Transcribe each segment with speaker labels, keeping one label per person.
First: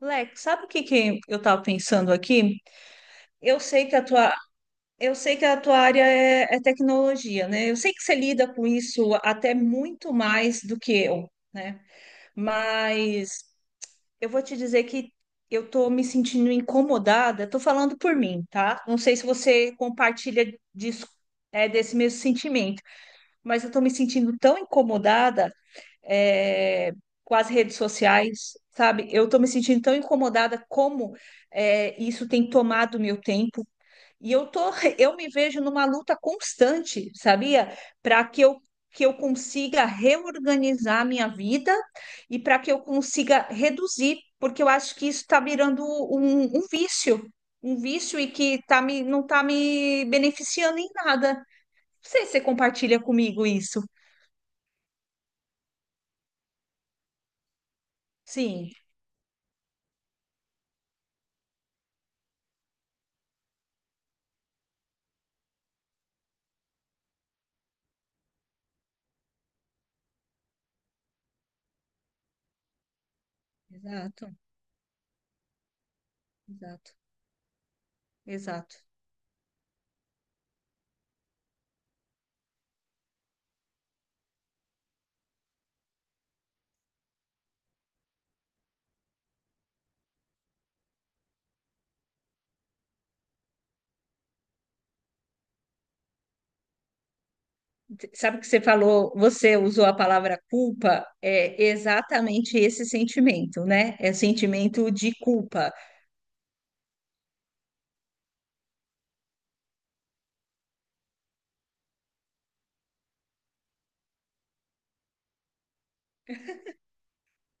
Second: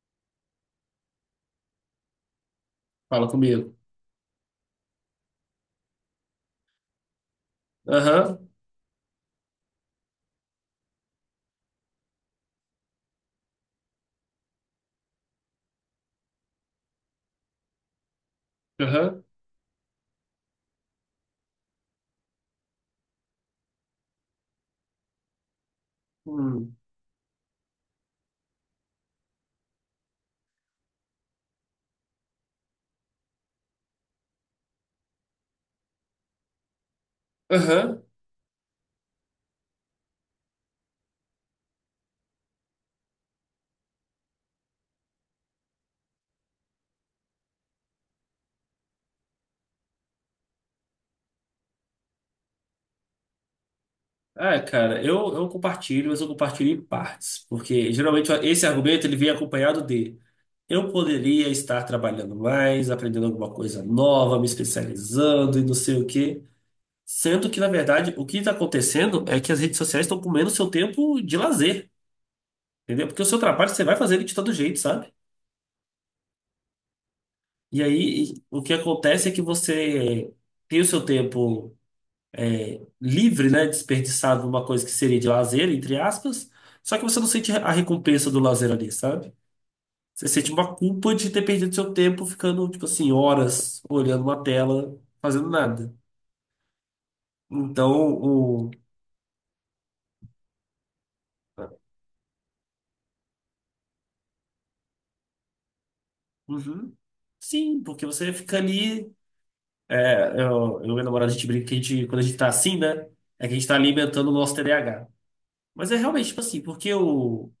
Speaker 1: Lex, sabe o que que eu estava pensando aqui?
Speaker 2: Fala
Speaker 1: Eu
Speaker 2: comigo.
Speaker 1: sei que a tua, eu sei que a tua área é tecnologia, né? Eu sei que você
Speaker 2: Aham,
Speaker 1: lida com isso até muito mais do que eu, né? Mas eu vou te dizer que eu estou me sentindo incomodada, estou falando por mim, tá? Não sei
Speaker 2: aham,
Speaker 1: se você compartilha disso, desse mesmo sentimento, mas eu estou me sentindo tão incomodada
Speaker 2: hum,
Speaker 1: é, com as redes sociais, sabe? Eu tô me sentindo tão incomodada como isso tem tomado meu tempo. E eu tô, eu me vejo numa luta constante, sabia?
Speaker 2: aham.
Speaker 1: Para que eu consiga reorganizar a minha vida e para que eu consiga reduzir, porque eu acho que isso está virando um vício e que tá me, não está me beneficiando em nada. Não sei se você compartilha comigo isso.
Speaker 2: Ah, cara, eu compartilho, mas eu compartilho em partes, porque geralmente esse
Speaker 1: Sim,
Speaker 2: argumento ele vem acompanhado de eu poderia estar trabalhando mais, aprendendo alguma coisa nova, me especializando e não sei o quê. Sendo que, na verdade, o que está acontecendo é que as redes sociais estão comendo o seu tempo de lazer, entendeu? Porque o seu trabalho você vai fazer ele
Speaker 1: exato,
Speaker 2: de todo jeito, sabe?
Speaker 1: exato.
Speaker 2: E aí, o que
Speaker 1: Exato.
Speaker 2: acontece é que você tem o seu tempo, é, livre, né, desperdiçado numa coisa que seria de lazer, entre aspas, só que você não sente a recompensa do lazer ali, sabe? Você sente uma culpa de ter perdido seu tempo ficando, tipo assim, horas olhando uma tela, fazendo nada. Então,
Speaker 1: Sabe que você
Speaker 2: o...
Speaker 1: falou, você usou a palavra culpa, é exatamente esse sentimento, né? É o sentimento de culpa.
Speaker 2: Uhum. Sim, porque você fica ali... É, eu e minha namorada, a gente brinca que a gente, quando a gente tá assim, né, é que a gente tá alimentando o nosso TDAH. Mas é realmente, tipo assim, porque o...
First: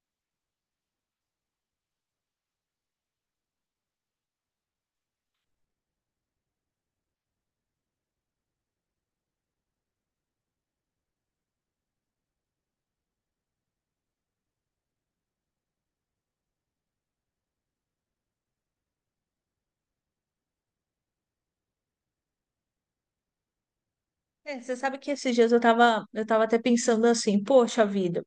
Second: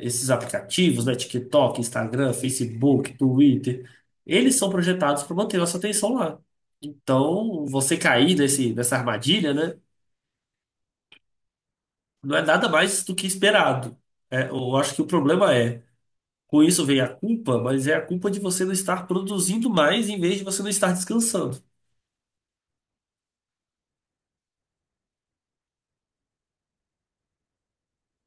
Speaker 2: Esses aplicativos, né, TikTok, Instagram, Facebook, Twitter, eles são projetados para manter nossa atenção lá. Então, você cair nessa armadilha, né, não é nada mais do que esperado. É, eu acho que o problema é, com isso vem a culpa, mas é a culpa de você não estar produzindo mais em vez de você não estar descansando.
Speaker 1: É, você sabe que esses dias eu tava até pensando assim, poxa vida,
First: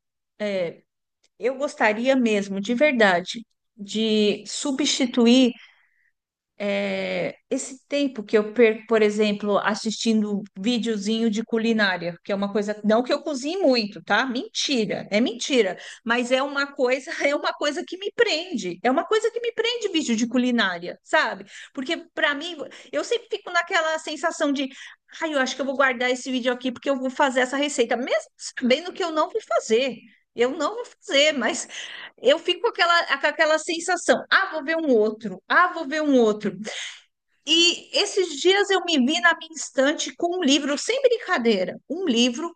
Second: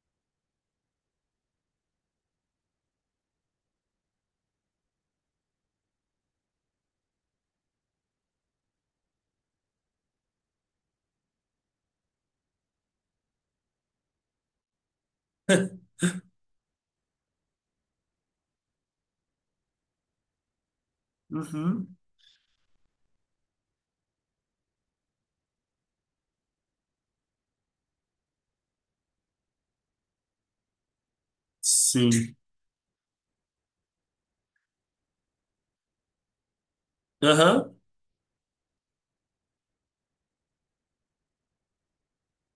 Speaker 1: eu gostaria mesmo, de verdade, de substituir esse tempo que eu perco, por exemplo, assistindo videozinho de culinária, que é uma coisa, não que eu cozinhe muito, tá? Mentira, é mentira, mas é uma coisa, é uma coisa que me prende, é uma coisa que me prende vídeo de culinária, sabe?
Speaker 2: Uhum.
Speaker 1: Porque para mim, eu sempre fico naquela sensação de, ai, eu acho que eu vou guardar esse vídeo aqui porque eu vou fazer essa receita, mesmo sabendo que eu não vou fazer. Eu não vou fazer, mas
Speaker 2: Sim.
Speaker 1: eu fico com aquela sensação, ah, vou ver um outro, ah, vou ver um outro.
Speaker 2: Aham,
Speaker 1: E esses dias eu me vi na minha estante com um livro, sem brincadeira, um livro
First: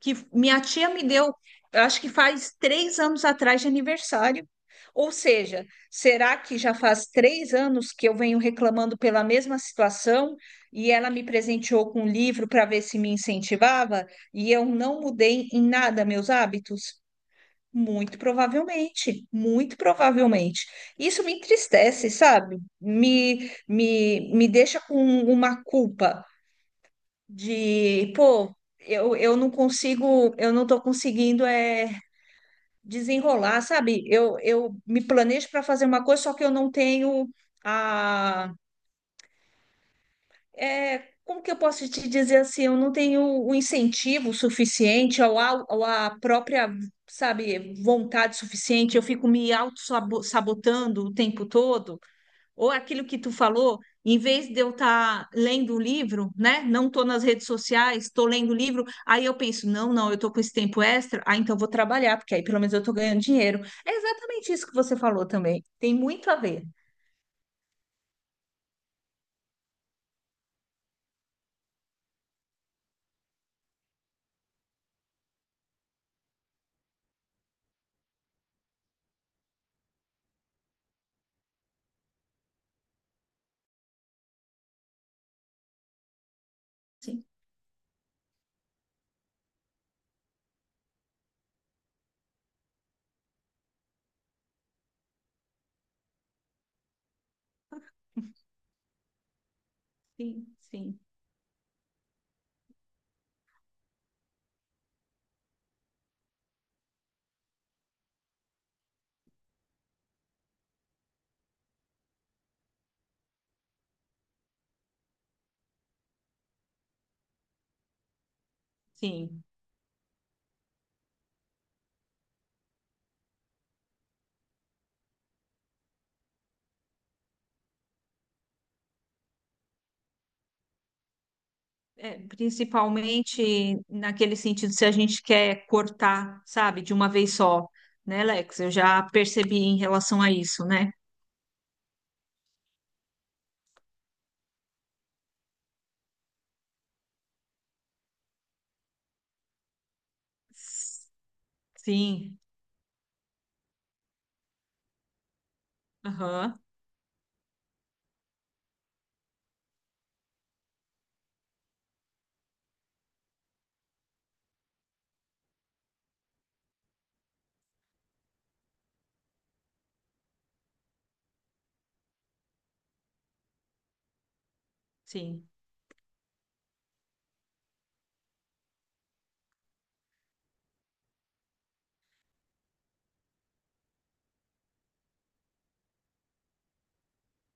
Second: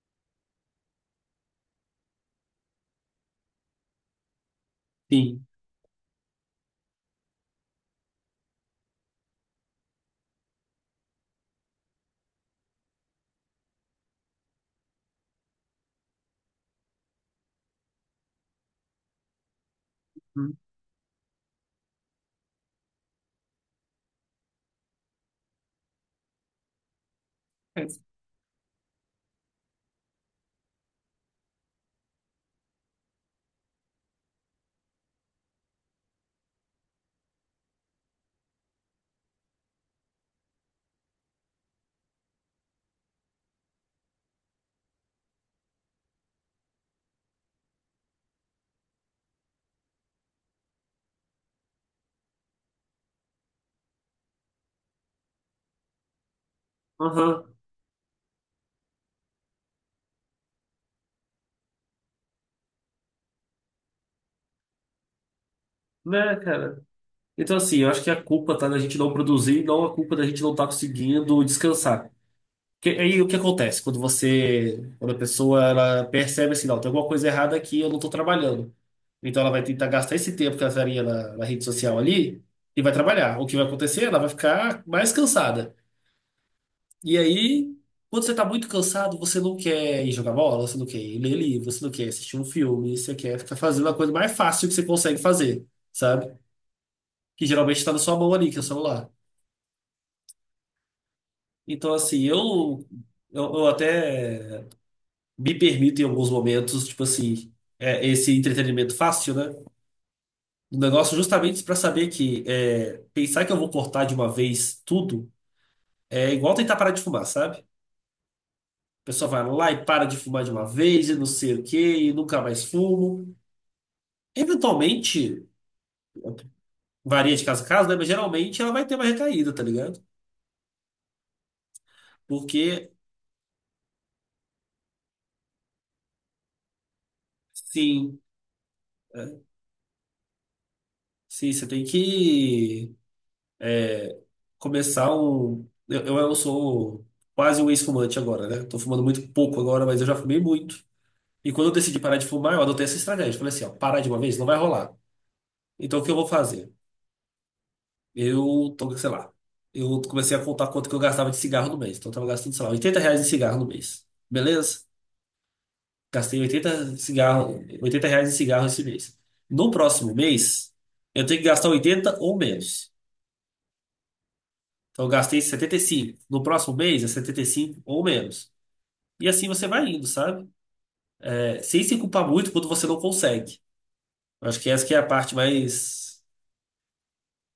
Speaker 1: que minha tia me deu, eu acho que faz 3 anos atrás de aniversário. Ou
Speaker 2: sim.
Speaker 1: seja, será que já faz 3 anos que eu venho reclamando pela mesma situação e ela me presenteou com um livro para ver se me incentivava e eu não mudei em nada meus hábitos? Muito provavelmente, muito
Speaker 2: Uhum.
Speaker 1: provavelmente. Isso me entristece, sabe? Me deixa com uma culpa
Speaker 2: É.
Speaker 1: de, pô, eu não consigo, eu não tô conseguindo desenrolar, sabe? Eu me planejo para fazer uma coisa, só que eu não tenho é, como que eu posso te dizer assim? Eu não tenho o incentivo suficiente ou ou a própria, sabe, vontade suficiente. Eu fico me auto-sabotando o tempo todo. Ou aquilo que tu falou, em vez de eu estar lendo o livro, né? Não estou nas redes
Speaker 2: Aham.
Speaker 1: sociais, estou lendo o livro. Aí eu penso, não, não, eu estou com esse tempo extra, ah, então eu vou trabalhar, porque aí pelo menos eu estou ganhando dinheiro. É exatamente isso que você falou também. Tem muito
Speaker 2: Né,
Speaker 1: a ver.
Speaker 2: cara? Então, assim, eu acho que a culpa tá da gente não produzir, não a culpa da gente não estar conseguindo descansar. Aí o que acontece quando você, quando a pessoa ela percebe assim, não, tem alguma coisa errada aqui, eu não estou trabalhando. Então ela vai tentar gastar esse tempo que ela estaria na rede social ali e vai trabalhar. O que vai acontecer? Ela vai ficar mais cansada. E
Speaker 1: Sim,
Speaker 2: aí, quando você está muito cansado, você não quer ir jogar bola, você não quer ir ler livro, você não quer assistir um filme, você quer ficar fazendo a coisa mais fácil que você consegue fazer, sabe? Que geralmente está na sua mão ali, que é o celular.
Speaker 1: sim, sim,
Speaker 2: Então assim, eu até me permito em alguns momentos, tipo assim, esse entretenimento fácil, né? Um negócio justamente pra saber que é, pensar que eu vou cortar de uma vez tudo é igual tentar parar de fumar, sabe? A pessoa
Speaker 1: sim.
Speaker 2: vai lá e para de fumar de uma vez e não sei o quê, e nunca mais fumo. Eventualmente, varia de caso a caso, né? Mas geralmente ela vai ter uma recaída, tá ligado?
Speaker 1: É,
Speaker 2: Porque,
Speaker 1: principalmente naquele sentido, se a gente quer cortar, sabe, de uma vez só,
Speaker 2: sim,
Speaker 1: né, Lex? Eu já
Speaker 2: é,
Speaker 1: percebi em relação a isso, né?
Speaker 2: sim, você tem que, é, começar um. Eu sou quase um ex-fumante agora, né? Tô fumando muito pouco agora, mas eu já fumei muito. E quando eu decidi parar de
Speaker 1: Sim,
Speaker 2: fumar, eu adotei essa estratégia. Falei assim, ó, parar de uma vez não vai rolar. Então o que eu vou
Speaker 1: aham,
Speaker 2: fazer? Eu tô, sei lá, eu comecei a contar quanto que eu gastava de cigarro no mês. Então eu tava gastando, sei lá, R$ 80 em cigarro no mês. Beleza? Gastei 80 cigarro, R$ 80 em cigarro esse mês. No próximo mês, eu tenho que gastar 80 ou menos. Então eu gastei
Speaker 1: sim,
Speaker 2: 75. No próximo mês é 75 ou menos. E assim você vai indo, sabe? É, sem se culpar muito quando você não consegue. Eu acho que essa que é a parte mais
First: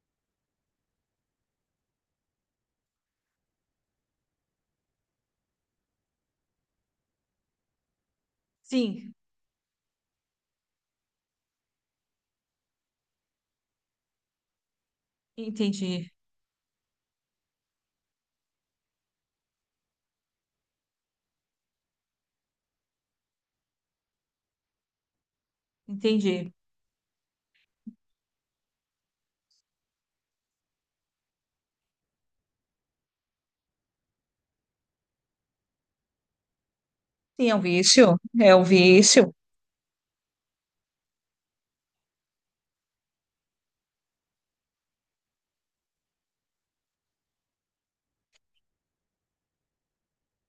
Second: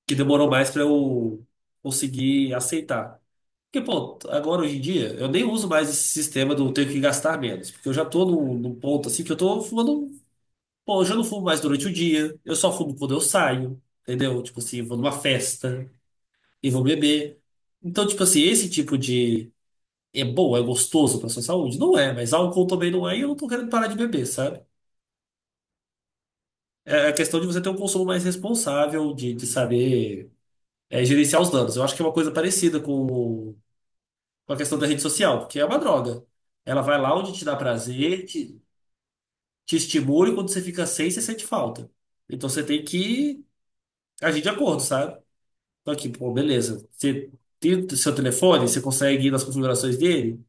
Speaker 2: que demorou mais pra eu conseguir aceitar. Porque, pô, agora hoje em dia eu nem uso mais esse sistema do tenho que gastar menos, porque eu já tô num ponto
Speaker 1: sim,
Speaker 2: assim que eu tô fumando, pô, eu já não fumo mais durante o dia, eu só fumo quando eu saio, entendeu? Tipo assim, vou numa festa
Speaker 1: entendi,
Speaker 2: e vou beber. Então, tipo assim, esse tipo de é bom, é gostoso pra sua saúde? Não é, mas álcool também não é e eu não tô querendo parar de beber, sabe?
Speaker 1: entendi.
Speaker 2: É a questão de você ter um consumo mais responsável, de saber, gerenciar os danos. Eu acho que é uma coisa parecida com a questão da rede social, porque é uma droga. Ela vai lá onde te
Speaker 1: Sim, é
Speaker 2: dá
Speaker 1: um vício,
Speaker 2: prazer,
Speaker 1: é
Speaker 2: te,
Speaker 1: um vício.
Speaker 2: te estimula e quando você fica sem, você sente falta. Então você tem que agir de acordo, sabe? Então aqui, pô, beleza. Você tem o seu telefone, você consegue ir nas configurações dele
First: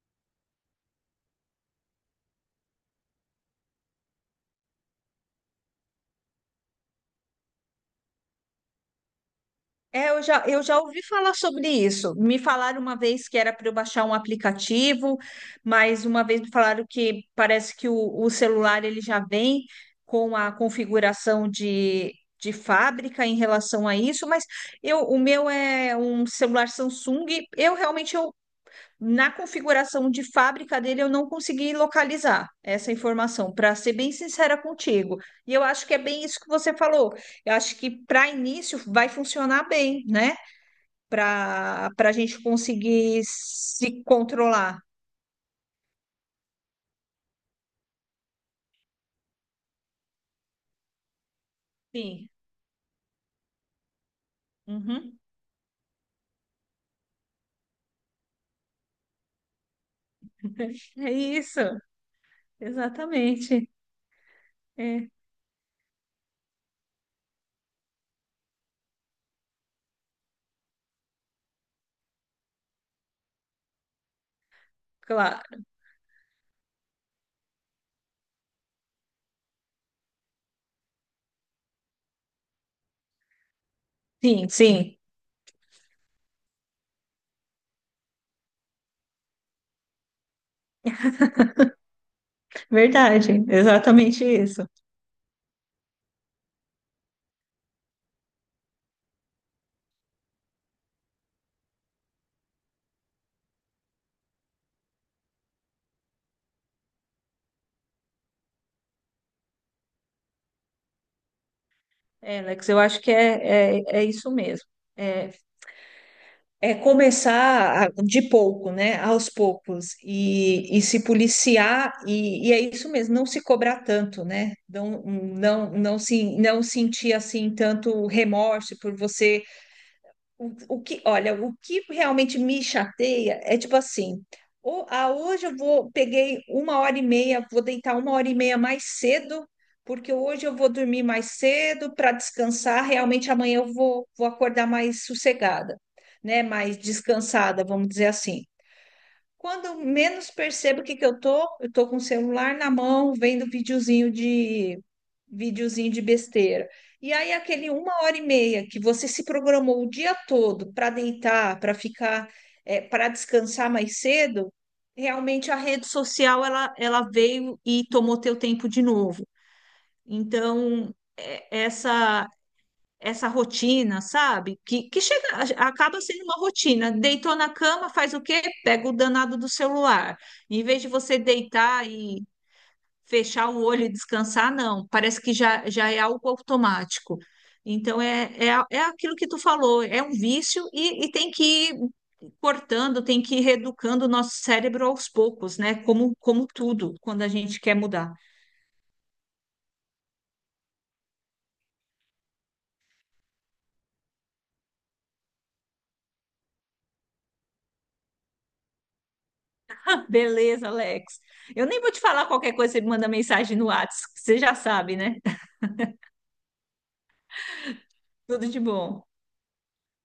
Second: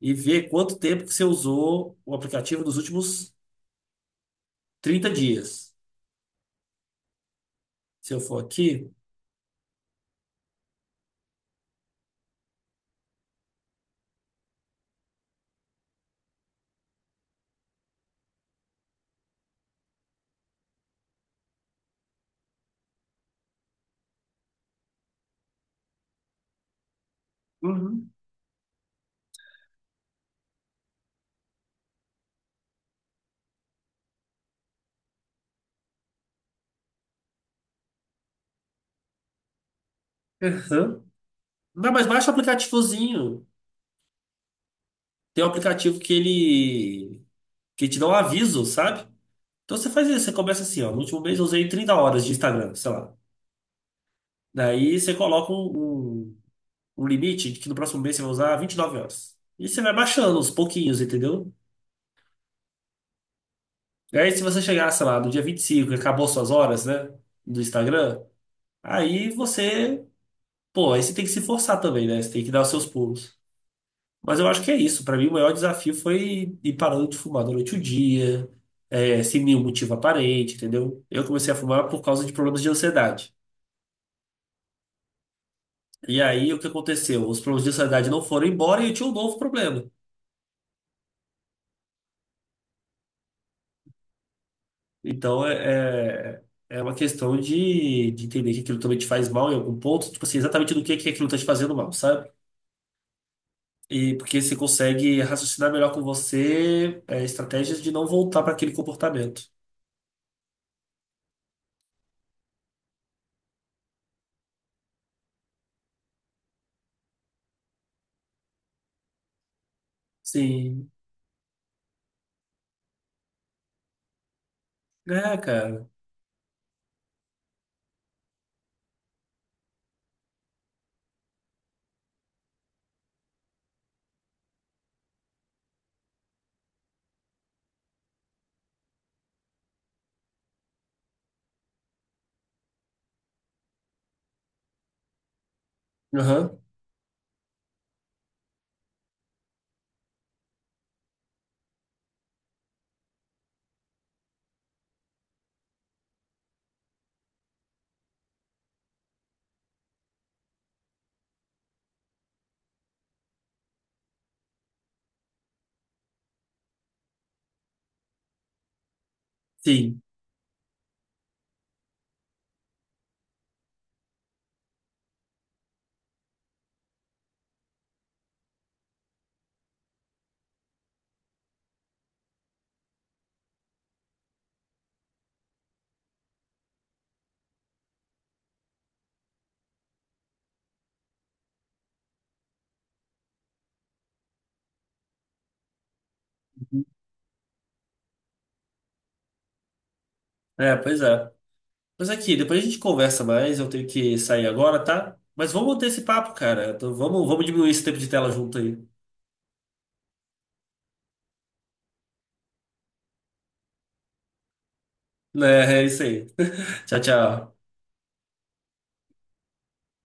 Speaker 2: e ver quanto tempo que você usou o aplicativo nos últimos 30 dias. Se eu for aqui.
Speaker 1: É, eu já ouvi falar sobre isso. Me falaram uma vez que era para eu baixar um aplicativo, mas uma vez me falaram que parece que o celular ele já vem com a configuração de fábrica em relação a isso, mas o meu é um celular Samsung. Eu
Speaker 2: Uhum.
Speaker 1: realmente na configuração de fábrica dele, eu não consegui localizar essa informação, para ser bem sincera contigo. E eu acho que é bem isso que você falou. Eu acho que para início vai funcionar bem, né?
Speaker 2: Aham. Não, mas
Speaker 1: Para a
Speaker 2: baixa o
Speaker 1: gente conseguir
Speaker 2: aplicativozinho.
Speaker 1: se controlar.
Speaker 2: Tem um aplicativo que ele que te dá um aviso, sabe? Então você faz isso, você começa assim, ó, no último mês eu usei 30 horas
Speaker 1: Sim.
Speaker 2: de Instagram, sei lá. Daí você
Speaker 1: Uhum.
Speaker 2: coloca um limite de que no próximo mês você vai usar 29 horas. E você vai baixando aos pouquinhos,
Speaker 1: É
Speaker 2: entendeu?
Speaker 1: isso, exatamente.
Speaker 2: E aí se você chegar, sei
Speaker 1: É,
Speaker 2: lá, no dia 25 e cinco e acabou suas horas, né, do Instagram, aí você, pô, aí você tem que se forçar também, né? Você tem que dar os seus pulos. Mas eu acho que é isso. Para mim, o maior
Speaker 1: claro.
Speaker 2: desafio foi ir parando de fumar durante o dia, sem nenhum motivo aparente, entendeu? Eu comecei a fumar por causa de problemas de ansiedade.
Speaker 1: Sim, sim,
Speaker 2: E aí, o que aconteceu? Os problemas de ansiedade não foram embora e eu tinha um novo problema.
Speaker 1: verdade. Exatamente isso.
Speaker 2: Então, é uma questão de entender que aquilo também te faz mal em algum ponto, tipo assim, exatamente do que aquilo está te fazendo mal, sabe? E porque você consegue raciocinar melhor com você, estratégias de não voltar para aquele comportamento.
Speaker 1: É, Alex, eu acho que é isso mesmo. É, é começar a- de pouco, né? Aos poucos, e
Speaker 2: Sim.
Speaker 1: se policiar, e é isso mesmo, não se cobrar tanto, né? Não,
Speaker 2: É,
Speaker 1: não,
Speaker 2: cara.
Speaker 1: não, se, não sentir assim tanto remorso por você o que, olha, o que realmente me chateia é tipo assim, hoje eu vou, peguei uma hora e meia, vou deitar uma hora e meia mais cedo, porque hoje eu vou dormir mais cedo para descansar, realmente amanhã vou acordar mais sossegada, né?
Speaker 2: Aham.
Speaker 1: Mais descansada, vamos dizer assim. Quando eu menos percebo o que que eu tô com o celular na mão, vendo videozinho de besteira. E aí aquele uma hora e meia que você se programou o dia todo para deitar, para ficar, para descansar mais cedo, realmente a rede social ela veio e tomou teu tempo de novo.
Speaker 2: Sim.
Speaker 1: Então, essa rotina, sabe? Que chega, acaba sendo uma rotina. Deitou na cama, faz o quê? Pega o danado do celular. Em vez de você deitar e fechar o olho e descansar, não. Parece que já é algo automático. Então, é aquilo que tu falou, é um vício e tem que ir cortando, tem que ir reeducando o nosso cérebro aos poucos, né? Como, como tudo, quando a gente quer mudar.
Speaker 2: É, pois é. Mas aqui, depois a gente conversa mais. Eu tenho que sair agora, tá? Mas vamos manter esse papo, cara. Então, vamos diminuir esse tempo de tela junto aí.
Speaker 1: Beleza, Alex. Eu nem vou te falar qualquer coisa, você me manda mensagem no WhatsApp, você já sabe, né?
Speaker 2: Né, é isso aí. Tchau, tchau.
Speaker 1: Tudo de bom.